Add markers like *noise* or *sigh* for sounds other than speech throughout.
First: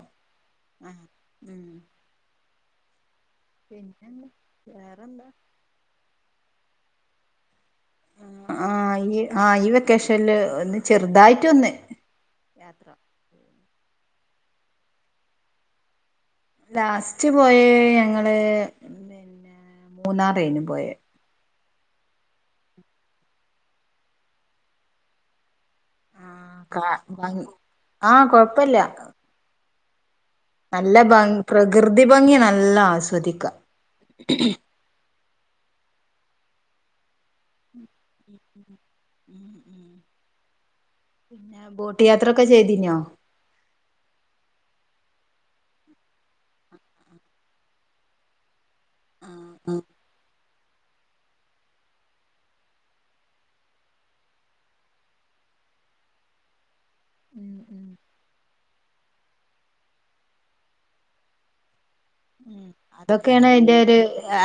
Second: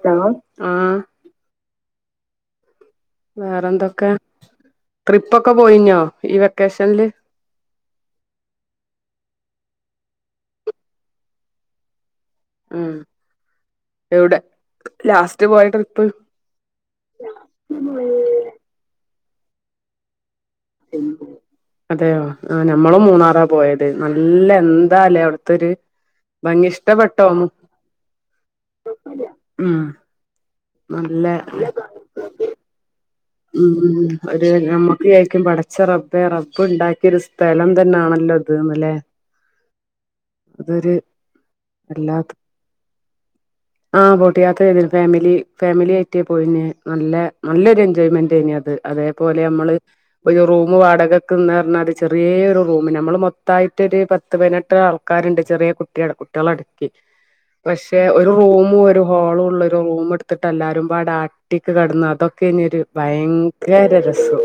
Hello ആഹ് ഉം വേറെന്തൊക്കെ പിന്നെന്താ വേറ ട്രിപ്പൊക്കെ പോയിന്യോ ഈ വെക്കേഷൻല് ആഹ് ഈ ആഹ് ഈ വെക്കേഷൻല് ഒന്ന് ചെറുതായിട്ട് ഒന്ന് ഉം എവിടെ ലാസ്റ്റ് പോയ ട്രിപ്പ് ലാസ്റ്റ് പോയേ ഞങ്ങള് പിന്നെ ന്നേ മൂന്നാറേനും പോയ അതെയോ ആഹ് ഞമ്മളും മൂന്നാറാ പോയത് നല്ല എന്താല്ലേ അവിട്ത്തൊരു ആഹ് ഭംഗി കാ ഭംഗ് ഇഷ്ടപ്പെട്ടോന്നു ആഹ് കൊഴപ്പല്ല കോയ്പ്പല്യ ഉം നല്ല ഭംഗ് പ്രകൃതി ഭംഗി നല്ല ആസ്വദി ഉം ഉം ഒരു നമ്മക്ക് വിയാരിക്കും പടച്ച റബ്ബേ റബ്ബ് ഉണ്ടാക്കിയ ഒരു സ് സ്ഥലം തന്നാണല്ലോ ഇത് ന്ന് ല്ലേ അതൊരു പിന്നേ ബോട്ട് വല്ലാത്ത യാത്ര ഒക്കെ ചെയ്തീനോ ആഹ് ബോട്ട് യാത്ര യ്തിന്ന് ഫാമിലി ഫാമിലി ആയിട്ട് പോയിന് നല്ല നല്ലൊരു എ ജോയ്മെന്റ് തന്നെയാ അത് അതേപോലെ അമ്മള് ആഹ് ഒരു റൂമ് വാടക ക്ക്ന്ന് റഞ്ഞാല് ചെറ്യേ ഒരു റൂമ് നമ്മൾ മൊത്തായിട്ട് ഒരു പത്ത് പതിനെട്ട് ആൾക്കാരുണ്ട് ചെറിയെ കുട്ടികളെ കു ട്ടിയാളടക്കി ഉം ഉം പക്ഷെ ഒരു റൂമു ഒരു ഹോളു ള്ള ഒരു റൂമെട്ത്തിട്ട് എല്ലാരുമ്പാട അട്ടിക്ക് കെടന്ന് അതൊക്കെയ്നിയൊരു ഇതൊക്കെയാണ് അയിന്റെ ഒരു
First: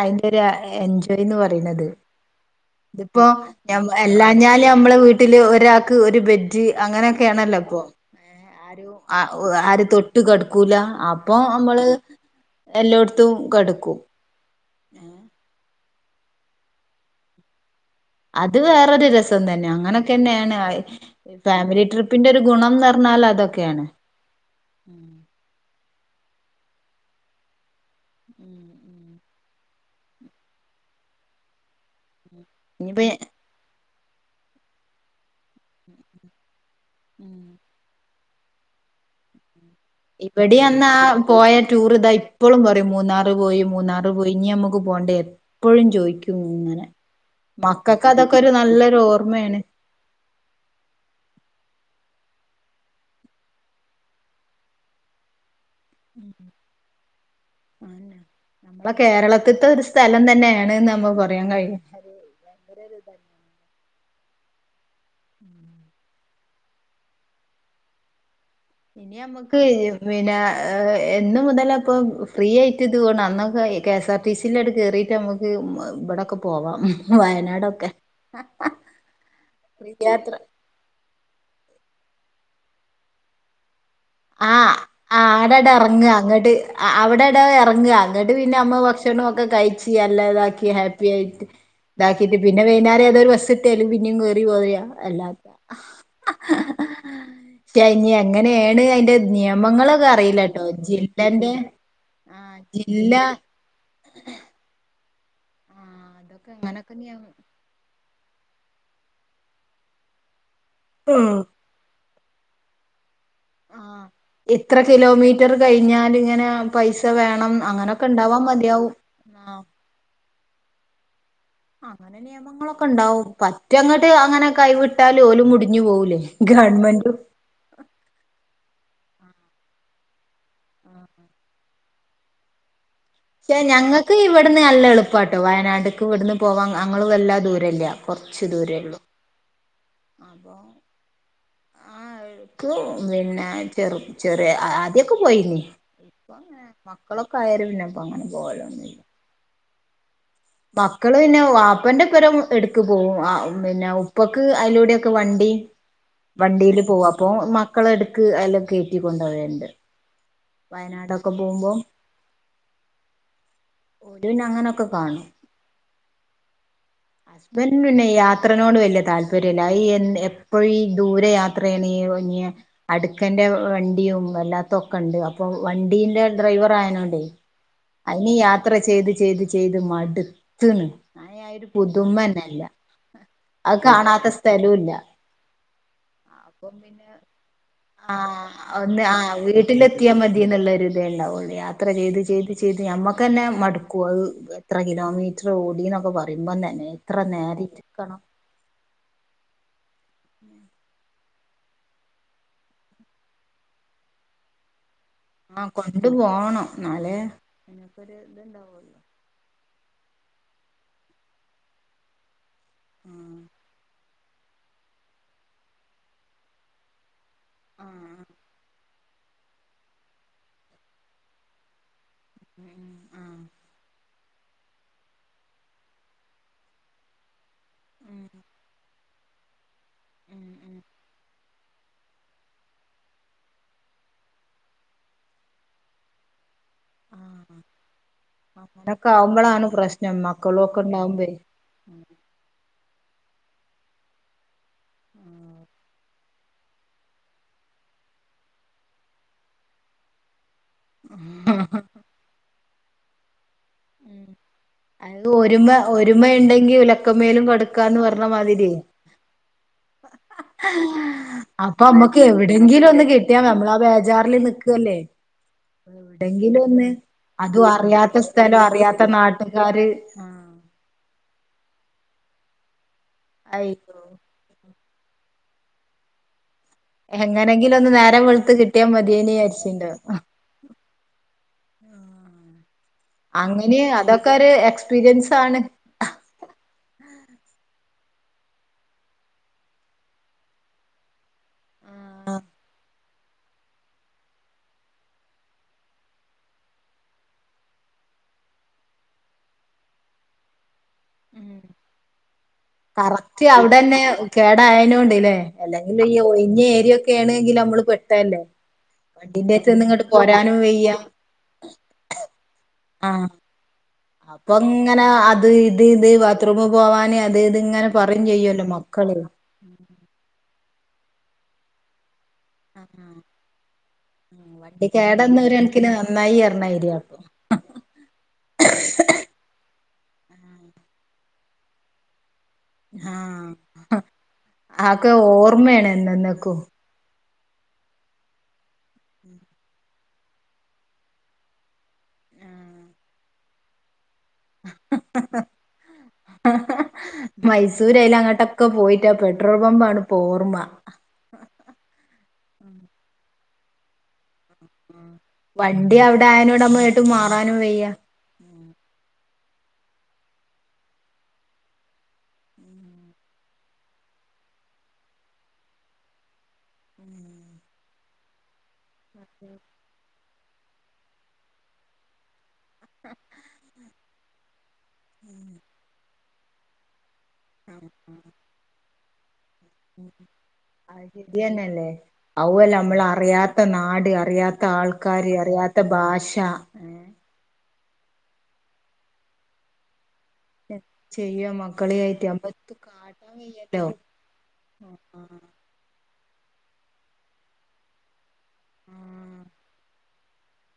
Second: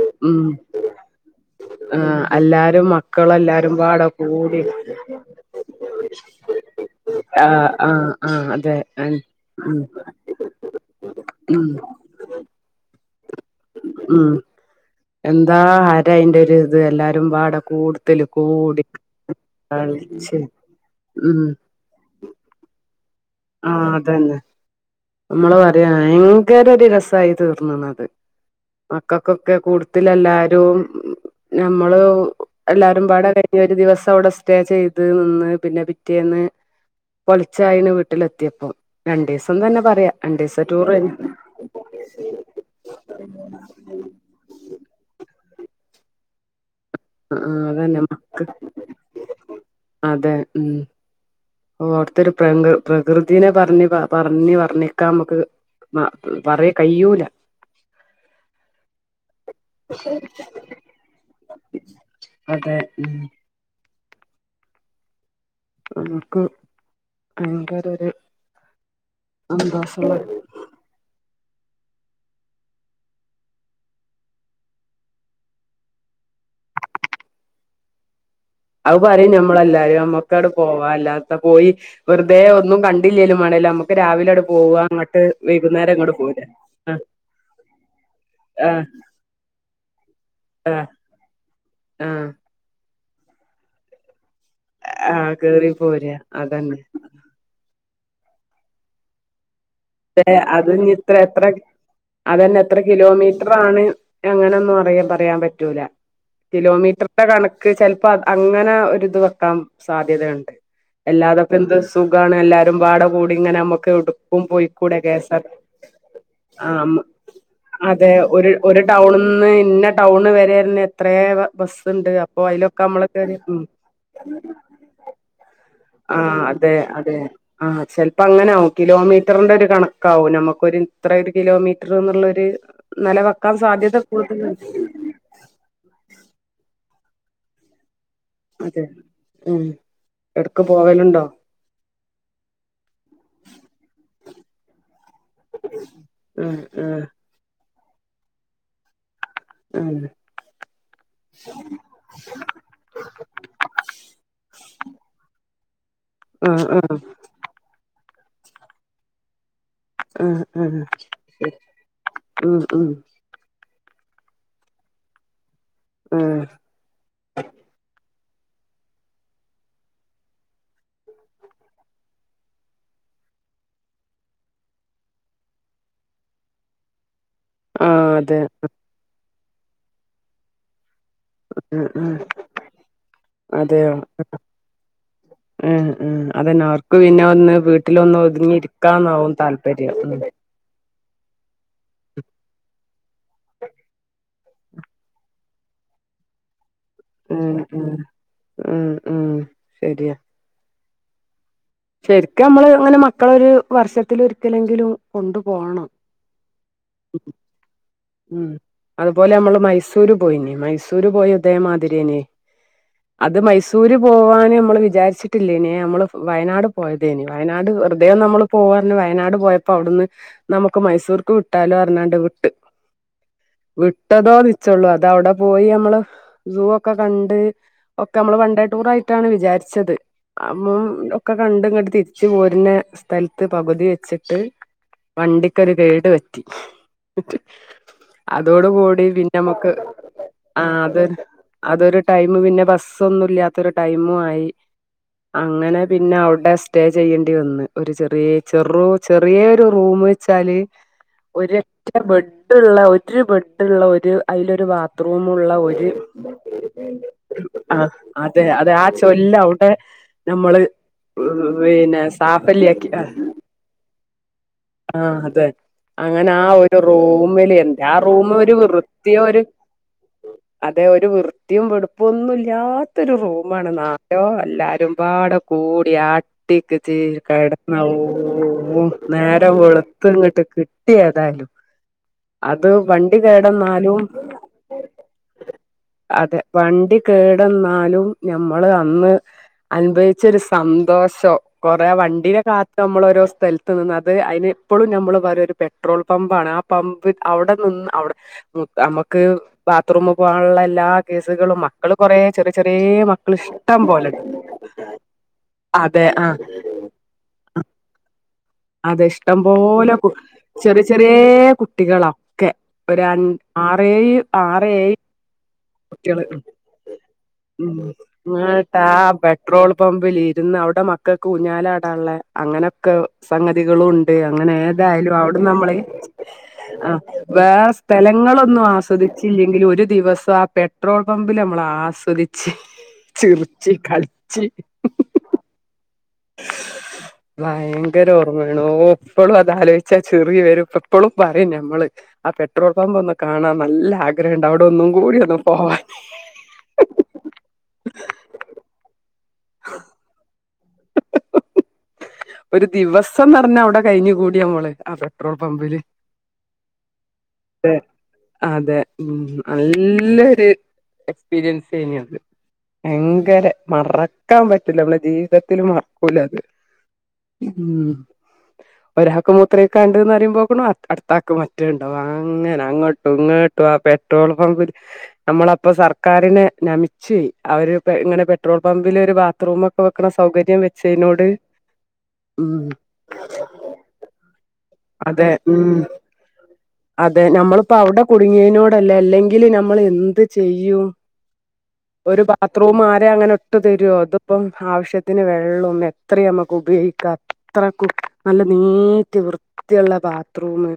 അയിന്റെ ഒരു എൻജോയ്ന്ന് പറയുന്നത് ആഹ് അല്ലാ ത്പ്പോ ഞമ്മ അല്ലാഞ്ഞാല് നമ്മളെ വീട്ടില് ഒരാക്ക് ഒരു ബെഡ് അങ്ങനൊക്കെയാണല്ലോ ആഹ് ഇപ്പോ ആഹ് ആഹ് അതെ ആരും ആ ഒ ഉം ആരും തൊട്ട് കെടക്കൂല്ലാ അപ്പൊ ഉം അമ്മള് എല്ലോട്ത്തും കെട്ക്കും ഉം എന്താ ഹരം അയിന്റെ ഒരു ഇത് എല്ലാരുമ്പാടെ കൂട് അത് വേറൊരു രസം തന്നെയാ കളിച്ച് അങ്ങനൊക്കെന്നെയാണ് ആയ് ഉം ഫാമിലി ട്രി പ്പിന്റൊരു ഗുണംന്നറഞ്ഞാൽ അതൊ ആഹ് അതന്നെ അമ്മള് പറയാന് ഭയങ്കര ഒരു രസായി തീർന്ന്ണത് മക്കക്കൊക്കെ കൂട്തിലെല്ലാരും എല്ലാരും ഞമ്മള് ഇനിപ്പ എല്ലാരും പാട *unintelligible* ഒരു ദിവസം അവിടെ സ്റ്റേ ചെയ്ത് നിന്ന് പിന്നെ പിറ്റേന്ന് പൊലെച്ചായിന് വീട്ടിലെത്തിയപ്പം രണ്ടീസം തന്നെ പറയാ ഇബടി രണ്ടീസം ടൂർ അന്നാ ആഹ് പോയ ടൂർ ഇതായി പ്പളും പറയും മൂന്നാറ് പോയി മൂന്നാറ് പോയി ഇനി ഞമ്മക്ക് പോണ്ടേ എപ്പഴും ചോയ്‌ക്യും ഇങ്ങനെ അതന്നെ മക്ക് മക്കക്കതൊക്കെരു നല്ലൊരു ഓർമ്മേണ്. അതെ ഉം. അവട്ത്തൊരു പ്രങ്ക് പ്രകൃതിനെ പർഞ് പ പർഞ് വർണിക്കാമ്മക്ക്. മ പറയ് കയ്യൂല. പ്പ കേരളത്ത്ത്തെ ഒരു സ്ഥലം തന്നെണ്ന്ന് നമ്മ പറയാൻ കഴിയും. അതെ ഉം. നമുക്ക് ഭയങ്കര ഒര്. ഇനിയമ്മക്ക് പിന്നാ. *inaudible* എന്ന് മുതലപ്പൊ ഫ്രീയായ്റ്റ്ത് പോണ് അന്നൊക്കെയ് കെ എസ് ആർ ടി സിയില് ങ്ങട് കേറിട്ടമ്മക്ക് മ ബടൊക്കെ പോവാം വയനാടൊക്കെ. അയ് പറിം ഞമ്മളെല്ലാരും യാത്ര ഞമ്മക്കടു. പോവാ അല്ലാത്ത പോയി വെറുതെ ഒന്നും കണ്ടില്ലേലും വേണ്ടില അമ ആഹ് ആടടെർങ്ങ ഇങ്ങട് പോരാ ങ്ങട്ട് അ ആഹ് അവ്ടെടോ എർങ്ങ ന്നട്ട് പിന്നെ നമ്മ ആഹ് ഭക്ഷ ട്ടണൊക്കെ കയ്ച്ച് അല്ലതാക്കി ആഹ് ഹാപ്പി ആയിട്ട് ആഹ് താക്കിട്ട് പിന്നെ വൈന്നാരേതോഒരു ബസ്സിട്ട്യാല് പിന്നിം കേറി പോര ആഹ് അല്ലാത് കേറി പോരാ അതന്നെ ട്ടൈഞ് അങ്ങനേണ് അയ്ന്റെ നിയമങ്ങള് ഏ അത്ഞ് ഇത്ര എത്ര ആ അതന്നെത്ര ജില്ല കിലോമീറ്റ്ർ. പ്പാണ് അങ്ങനൊന്നും അറിയാ ആ പറയാപറ്റൂല അതൊക്കെ അങ്ങനൊക്കെ നിയമ കിലോമീറ്റർടെ കണ ക്ക് ചെൽപ്പ അങ്ങന ഒരിത് വെക്കാം സാധ്യതയുണ്ട് അല്ലാതൊക്കെന്ത് സുഖാണ് എല്ലാരുംപാട കൂടിങ്ങനെ അമ്മക്ക് ഒടുക്കും പോയ്. കിലോമീറ്ററ് കയിഞ്ഞാൽ ങ്ങനെ പൈസ വേണം അങ്ങനൊക്കെണ്ടാവാൻ മത്യാവും. ഒള്ന്ന് ഇന്നെ ടൗണ് വരെര്ന്. ത്രേ വ ബസ്. അങ്ങനെ നിയമങ്ങളൊക്കണ്ടാവും പറ്റങ്ങട്ട് അങ്ങനെ കൈ വിട്ടാലു ഓലും മുടി ഞ്ഞ് പോവൂലേ ആഹ് അതെ ഗവൺമെന്റും. അതെ ആഹ് ചെൽപ്പങ്ങനാവും കിലോമീറ്റർന്റെരു കണക്കാവും നമുക്കൊരു ഇത്രട് കിലോമീറ്റ റ്ന്നുള്ളൊര് നെല വെക്കാൻ സാധ്യത കൂടുതലു പ്പാട്ടൊ വയനാട്ക്ക് ഇവ്ട്ന്ന് പോവാൻ അങ്ങള് വല്ലാ ദൂരല്ല കൊർച്ച് അതെ ദൂരേള്ളു. ഉം എട്ക്ക് പോവല്ണ്ടോ. ആ ക്ക് പിന്ന ചെറു ചെറ്യേ ആദ്യൊക്കെ പോയിനി ആഹ് ഇപ്പങ്ങനെ മക്കളൊ കയരുന്ന പ്പങ്ങനെ പോവലൊന്നുല്ല ഉം. മക്കള് പിന്നെ വാപ്പന്റൊപ്പരം. എട്ക്ക് പോവും ആ പിന്നെ ഉപ്പക്ക് അയ്ലൂട്യൊക്കെ വണ്ടി ആഹ് വണ്ടീല് ആഹ് പോവു പ്പൊ മക്കളെട്ക്ക് അയിലൊക്കേറ്റി കൊണ്ടോവേണ്ട്. ഉം ഉം ശെ ഉം ഉം. ഓര് പിന്നങ്ങനൊക്കെ കാണും ആഹ് ഹസ്ബന്റിന് പിന്നെ യാ ത്രനോട് വല്ല്യ താല്പര്യല്ല അയീ എൻ എപ്പഴീ ദൂരെ യാത്രേണീ വു ഞ്യ. അട്ക്കന്റെ വ വണ്ടിയും വല്ലാത്തൊക്കണ്ട് അപ്പൊ വണ്ടീന്റെ ഡ്രൈവറായനോണ്ടേ. ആഹ് അയ്നി അതെ യാത്ര ചെയ്ത് ചെയ്ത് ചെയ്ത് മട് ത്ത്ണ് അയ് അയിരു ആഹ് ആഹ് പുതുമ്മന്നല്ല അഹ് കാണാത്ത സ്ഥലൂല്ല. ഉം ഉം അതന്നെ അവർക്ക് പിന്നെ ഒന്ന് വീട്ടിലൊന്ന് ആഹ് ഒതുങ്ങി ഇര്ക്കാന്നാവും താല്പര്യം ഉം. ഇ ന്ന്ള്ളൊരു. ദേ ണ്ടാവൊള്ളു യാത്ര ചെയ്ത് ചെയ്ത് ചെയ്ത് ഞമ്മക്കന്നെ മടുക്കു അഹ് എത്ര കിലോമീ റ്റ്രോടിന്നൊക്കെ പറിമ്പം തന്നെ എത്ര ഉം ഉം നേരിര്ക്കണം. ഉം ഉം ശരിയാ. ശെരിക്ക് നമ്മള് ങ്ങനെ മക്കളൊരു വർഷത്തില് ഒര്ക്കലെങ്കിലും. മ കൊണ്ടു പോവണം ന്നാലെ നിനക്കൊരു ത്ണ്ടാവൂല്ലോ. പോലെമ്മള് മൈസൂര് പോയീനി മൈസൂര് പോയ തേമാതിരിയേനി അത് ആഹ് മൈസൂര്. പോവാന് മ്മള് വിചാരിച്ചിട്ടില്ലേനെ അമ്മള് വയനാട് പോയതേന് വയനാട് വെർതേ ആഹ് നമ്മള് പോവാ ഇന്ന് വയനാട് പോയപ്പോ അവിടുന്ന് നമുക്ക് മൈസൂർക്ക് വിട്ടാലോ പർഞണ്ട് വിട്ട് ആഹ് വിട്ടതോ വിച്ചൊള്ളൂ അതവിടെ പോയി അമ്മള് സൂ ഒക്കെ കണ്ട് ഒക്കെ ഉം അമ്മള് വൺ ഡേ ടൂറായിട്ടാണ് വിചാരിച്ചത് ഉം ഉം അമ്മം ഒക്കെ കണ്ട് തിരിച്ച് പോരുന്ന സ്ഥലത്ത് പകുതി വെച്ചിട്ട് വണ്ടിക്കൊരു കേട് പറ്റി ആഹ് അതോടു കൂടി അങ്ങനൊക്കെ പിന്നെ ആവുമ്പളാണ് മ്മക്ക് പ്രശ്നം മക്കളും ആഹ് ഒക്കെ അതൊരു ഉണ്ടാവുമ്പേ അതൊരു ഉം ടൈമ് പിന്നെ ബസ്സൊന്നും ഇല്ലാത്തൊരു ടൈമു ആയി അങ്ങനെ പിന്നെ അവ്ടെ സ്റ്റേ ചെയ്യേണ്ടി വന്ന് ഒരു ചെറിയ ചെറു ചെറിയൊരു റൂം വെച്ചാല് ഒരൊറ്റ ബെഡ്ഡ്ള്ള ഒര് ബ തില്ള്ള ഒരു ഐലൊരു അത് ബാത്റൂമുള്ള ഒരുമ ഒരു ഒരുമ ഉണ്ടെങ്കി ഉലക്കമേലും ആഹ് കടുക്കാന്ന് പറഞ്ഞ അത് അത് മാതിരിയെ ആ ചൊല്ലവിടെ നമ്മള് അപ്പൊ പിന്നെ അമ്മക്ക് എവിടെങ്കിലും സാഫല്ല്യാക്കി ഒന്ന് ആഹ് കിട്ടിയാ നമ്മളാ ബേജാറില് നിക്കല്ലേ ആഹ് അതെ അങ്ങനെ ആ എവിടെങ്കിലും ഒരു റൂമില് ആ റൂം ഒരു ന്തേലും അറിയാത്ത വൃത്തിയോ ഒരു നാട്ട്കാര് അതെ ഒരു വൃത്തിയും വെടുപ്പു ഒന്നും ഇല്ല്യാത്തൊരു റൂമാണ് നാ അയ്യോ ട്യോ എല്ലാരുംപാടെ കൂടി അട്ടിക്ക് തീല് എങ്ങനെങ്കിലും കെടന്ന് ഒന്ന് നേരം ഓഹ് വെളുത്ത് കിട്ടിയാ ഓഹ് മതിയേനി നേരം വെളുത്ത് വിചാരിച്ചിണ്ടാവും ഇങ്ങട്ട് കിട്ടി ഏതായാലും അത് വൺ അങ്ങനേ അതൊക്കെ ഒര് എക്സ്പീരിയൻസ് ആണ്. അതെ വണ്ടി കേടന്നാലും ഞമ്മള് അന്ന് അൻഭവ്ച്ചൊരു സന്തോഷം കൊറേ വണ്ടിനെ കാത്ത് മ്മളോരോ സ്ഥൽ ത്ത് നിന്ന് അത് അയിനെ ഇപ്പൊഴും നമ്മള് പറയും ഒര് പെട്രോൾ പമ്പാണ് ആ പമ്പ് അവ്ടെ നിന്ന് അവ്ടെ മം അമക്ക് ബാത്റൂമ് പോവാനുള്ളെ എല്ലാ കേസുകളും മക്കള് കൊറേ ചെറിയ ചെറിയേ കറക്റ്റ് അവിടന്നെ കേടായ്നോണ്ട്ലേ അതെ അല്ലെങ്കീ ആ ഒയ്ഞ്ഞ ഏരിയൊ ക്കെയാണെങ്കില് അമ്മള് പെട്ടേല്ലേ അതെ ഇഷ്ടം പോലെ കു ചെറിയ വയ്യ ചെറിയേ കുട്ടികളാ ക്കെ ഒരൻ ആഹ ആറേഴ് അപ്പൊ ഇങ്ങനെ അത് ഇത് ഇത് കുട്ടികള് ബാത്റൂമ് പോവാന് അത് ഇത്ങ്ങനെ പറയും ചെയ്യല്ലോ മക്കള് ട്രോള് പമ്പിലിരുന്ന് അവിടെ മക്കക്ക് ഉഞ്ഞാലാടാള്ളെ അങ്ങനൊക്കെ ഒഹ് സംഗതികളും ഉണ്ട് അങ്ങനെ വണ്ടി എതായാലും കേടന്ന അവിടുന്ന ഒരു മ്മള് കണക്കിന് നന്നായി എറണായിരിയ ആഹ് അപ്പൊ വേറെ സ്ഥലങ്ങളൊന്നും ആസ്വദിച്ചില്ലെങ്കിലും ഒരു ദിവസം ആ പെട്രോൾ പമ്പില് അമ്മള് ആസ്വദിച്ച് ചിറ്ച്ചി കളിച്ച് അത്‌ ഓർമ്മയാണ് എന്നെന്നേക്കും ഭയ്ങ്കര ഓർമ്മയാണ് ഓഹ് ഇപ്പളും അതാലോയ് ച്ചാ ചിറി വരും ഇപ്പപ്പെളും പറയും ഞമ്മള് ആ പെട്രോൾ പമ്പ് ഒന്നു കാണാൻ നല്ല ആ ക്രേണ്ട് അവ്ടെ ഒന്നും കൂടിയൊന്നു പോവാൻ മൈസൂരൈലങ്ങോട്ടൊക്കെ പോയിട്ട് പെട്രോൾ പമ്പാണിപ്പൊ ഓർമ്മ ഒരു ദിവസം പറഞ്ഞാ അവിടെ കഴിഞ്ഞ് കൂടി അമ്മള് അതെ വണ്ടി അവ്ടെ ആയ്നോട് അമ്മളെ എട്ട് മാറാനും വയ്യ അതെ ഉം നല്ലൊരു എക്സ്പീരിയൻസ് ആയ്നു അത് ഭയ്ങ്കര മറക്കാപറ്റില്ല നമ്മളെ ജീവിതത് ത്തില് മറക്കൂലാത് ഉം ഒരാക്ക് മൂത്രൊയ്ക്കാൻ അതെന്നുറിയുമ്പോക്കണു അടുത്താക്ക് മറ്റേണ്ടാവും. അങ്ങനെ അങ്ങോട്ടും ഇങ്ങോട്ടും ആ പെട്രോൾ പമ്പ് ല് നമ്മളപ്പൊ സർക്കാരിനെ നമിച്ച്. അവര് പെ ഇങ്ങനെ പെട്രോൾ പമ്പില് ഒരു ബാത്ത്റൂമൊക്കെ വെക്കണ സ് സൗകര്യം വെ അയ് ശെരിയന്നെല്ലേ ഔവ്വല്ല നമ്മളറിയാത്ത നാട് അറിയാത് *unintelligible* അതെ ആൾക്കാരെ ഉം അറിയാത്ത ഭാഷ അതെ ഏഹ് നമ്മളിപ്പോ അവിടെ കുടുങ്ങിനോടല്ലേ അല്ലെങ്കില് നമ്മൾ എന്ത് ചെയ്യും മക്കളീം ഒരു ബാത്റൂം ആരെ അങ്ങനെ ഇട്ട് തരോ ഇതിപ്പം ആവശ്യത്തിന് വെള്ളം ത്രയീം നമ്മുക്ക് ഉപയോഗിക്കാ അത്രക്കും നല്ല നീറ്റ് വൃ ള്ള ബാത്റൂമ്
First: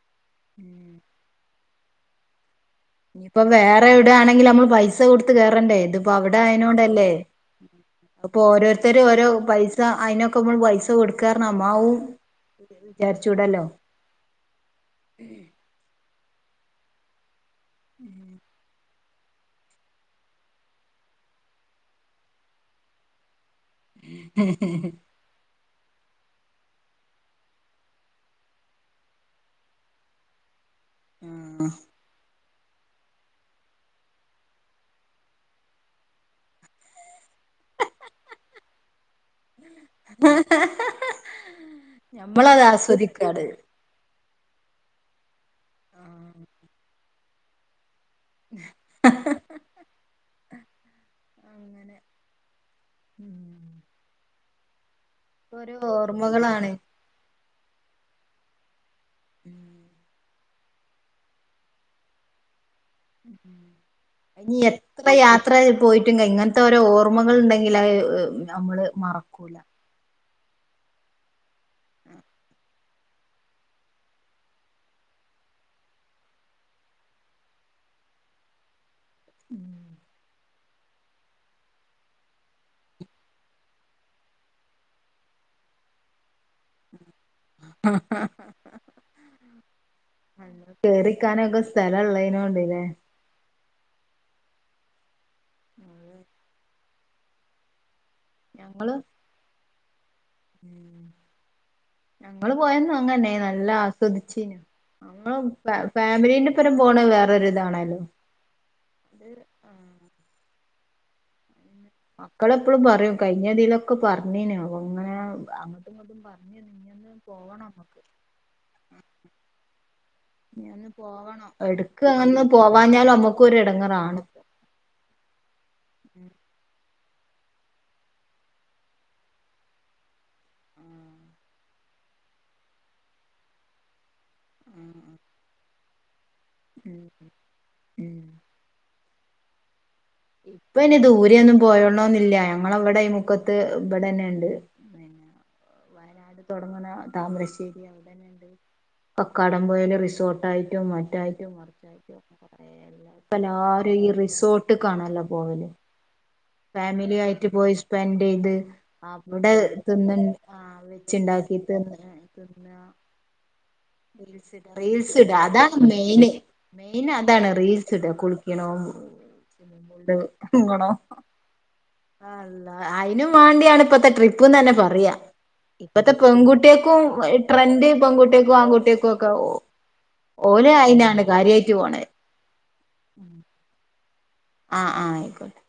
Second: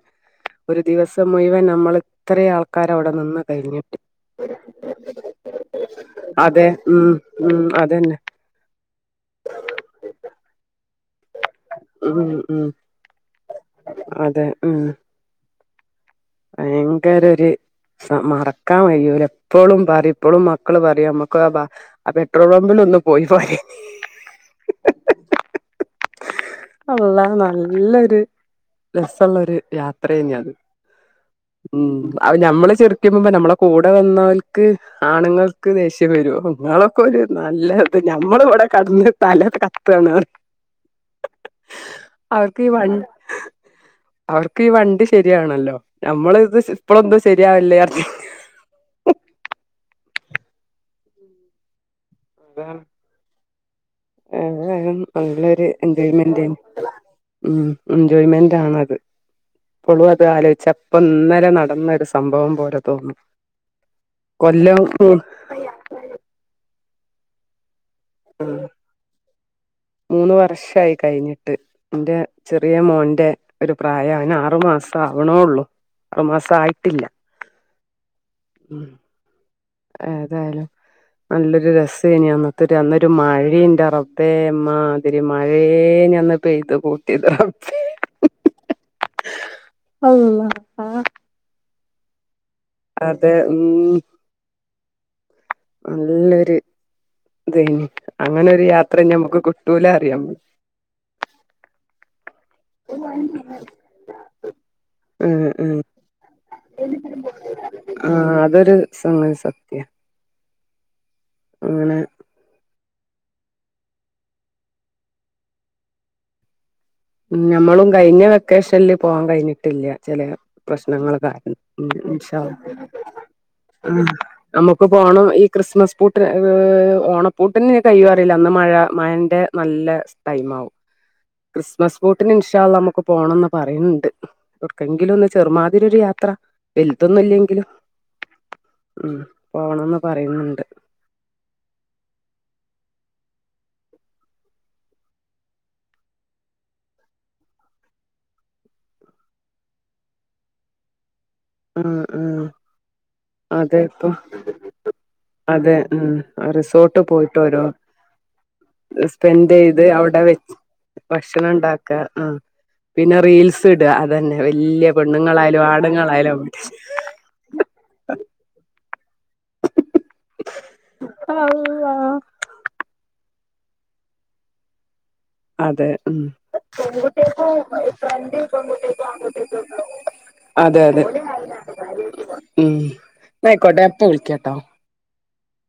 ഒരു ഇനിയിപ്പോ ദിവസം മുഴുവൻ നമ്മൾ ഇത്രീം ആൾക്കാര അവിടെ നിന്ന് വേറെ കഴിഞ്ഞിട്ട് എവിടെയാണെങ്കിൽ നമ്മൾ പൈസ കൊടുത്ത് കേറണ്ടേ ഇതിപ്പോ അവിടെ അതെ ഉം ഉം അതന്നെ ഇപ്പോ ഓരോരുത്തരോരോ പൈസ അയിനൊക്കെ മ്മള് പൈസ കൊടു *unintelligible* ഉം ഉം വിചാരിച്ചൂടല്ലോ അതെ ഉം ഭയങ്കരര് *unintelligible* മറക്കാൻ കയ്യൂല ഇപ്പളും പറീം ഇപ്പളും മക്കള് പറീം നമ്മക്ക് ആ പെട്രോൾ പമ്പിലൊന്ന് പോയി പോരയ്നി അള്ള നല്ലൊരു രസമുള്ള ഒരു യാത്രയനി അത് ഉം അത് ഞമ്മള് ചിരിക്കുംമുമ്പ് നമ്മളെ കൂടെ വന്നോല്ക്ക് ആണുങ്ങൾക്ക് ദേശ്യ വരും നിങ്ങളൊക്കെ ഒരു നല്ലത് ഞമ്മള് ഇവ്ടെ കടന്ന് തലക്കെ കത്താണ് അവർക്ക് ഞമ്മളത് ഈ വൺ ആസ്വദിക്കാണ് അവർക്ക് ഈ വണ്ടി ശരിയാവണല്ലോ നമ്മൾ ഇത് ഇപ്പളൊന്നും ശരിയാവല്ലേർഞ് അങ്ങനെ *unintelligible* നല്ലൊരു ഓരോ എൻജോയമെന്റയ്നു ഓർമ്മകളാണ് ഉം എൻജോയ്മെന്റാണത് ഇപ്പളു അത് ആലോചിച്ച പ്പൊ ഇന്നലെ നടന്നൊരു സംഭവം പോലെ തോന്നും ഇനി കൊല്ലം എത്രയാ അത്ര പോയിട്ട്ങ്കെ ഇങ്ങനത്തെ ഓരോ ഓർമ്മകൾ ഇണ്ടെങ്കിൽ ഉം നമ്മള് മറക്കൂല മൂന്ന് വർഷായി കഴിഞ്ഞിട്ട് ന്റെ ചെറ്യേ മോന്റെ ഒരു പ്രായ അവന് ആറു മാസ ആവണോള്ളൂ അറ മാസ ആയിട്ടില്ല ഉം ഉം ഏതായാലും നല്ലൊരു രസയ്നി അന്നത്ത അന്നൊരു മഴി ന്റെ റബ്ബേ മ്മാതിരി മഴേനി പെയ്ത പോ *unintelligible* അല്ലാഹ് *inaudible* കേറി ക്കാനൊക്കെ സ്ഥലം ഉള്ളയ്നോണ്ട്ല്ലേ അതെ ഉം നല്ലൊരു ഇതയ്നി അങ്ങനെരു ഞങ്ങള് യാത്ര ന്നിമ്മക്ക് കിട്ടൂല അറിയാ ഞങ്ങള് പോയന്നും അങ്ങന്നെയ്നു നല്ല ആസ്വദിച്ചയന്‌ ഉം ഉം ഫാമിലിന്റെപ്പരം പോണത് വേറൊരിതാണല്ലോ ആഹ് അതൊരു അത് സംഗതി സത്യ അങ്ങനെ മക്കളെപ്പളും പറീം കഴിഞ്ഞതിലൊക്കെ പറഞ്ഞീനു അപ്പ അങ്ങനെ *inaudible* പറഞ്ഞു പിന്നെന്നു ഉം ഞമ്മളും കഴിഞ്ഞ വെക്കേഷനിൽ പോവാം കഴിഞ്ഞിട്ടില്ല ചെലേ പ്രശ്നങ്ങൾ കാരണം ഉം എടുക്കും ഇൻഷാ അങ്ങനന്നും പോവാഞ്ഞാലും അമ്മക്കു ഒരു എടങ്ങറാണ് നമ്മക്ക് പോണം ഈ ക്രിസ്മസ് പൂട്ടിനു ഓണപ്പൂട്ടിനു കയ്യോ അറീല്ല അന്ന് മഴ മഴന്റെ നല്ല സ്ഥൈമാവും ബസ് ബോട്ടിന് ഇൻഷാ അല്ലാഹ് നമുക്ക് പോകണംന്ന് പറണിണ്ട്. എടുക്കങ്കിലും ഒന്ന് ചെറുമാതിരി ഒരു യാത്ര. ഉം ഉം വൽതൊന്നുല്ലെങ്കിലും ഉം ഉം പോണംന്ന് പറയു ഇപ്പനി ദൂരെന്നും പോയോണോന്നില്ല ഞങ്ങളവിടെ ഈ മുക്കത്ത് ഇവിടെന്നെണ്ട്. അ തുടങ്ങുന്ന താമരശ്ശേരി അവിടെ.. കക്കാടം പോയെല് റിസോർട്ടായിറ്റും മറ്റായി ഉം ഉം അതെ പ്പല്ലാരും ഈ ഇപ്പം റിസോർട്ടക്കാണല്ലോ പോവല് അതെ ഉം റിസോർട്ട് പോയിട്ട് ഫേമിലിആയിറ്റ് ഓരോ പോയി സ്പെൻഡ്യ്ത് അവിടെ സ്പെൻഡ് ചെയ്ത് അവിടെ തിന്ന്ണ്ട് *unintelligible* ച്ച്ണ്ടാക്കി തിന്ന് ഉം തിന്ന പിന്നെ റീൽസ് ഇട അതന്നെ റീൽസ് ഇട വല്ല്യ റീൽസ് ഇട പെണ്ണുങ്ങളായാലും അതാണ് മെയിന് ആണുങ്ങളായാലും. മെയിൻ അതാണ് റീൽസ് ഇട കുളിക്ക്ണോം ഫുഡും ഇങ്ങളോ? അല്ലാഹ് ആ അള്ളാ അയിനും മാണ്ടിആണ് ഇപ്പത്തെ ട്രിപ്പ്ന്നന്നെ പറയാ. അതെ ഇപ്പത്തെ ഉം പെൺകുട്ട്യേക്കും ട്രെന്റ് പെൺകുട്ട്യേക്കും ആൺകുട്ട്യേക്കും ഒക്കെ ഓല് അതെ അതെ അയിനാണ് കാര്യായിറ്റ്പോണത്. ഉം ന്ന ആയ്ക്കോട്ടെ പ്പൊ വിൾക്യാട്ടോ. ആ ആ ആയിക്കോട്ടെ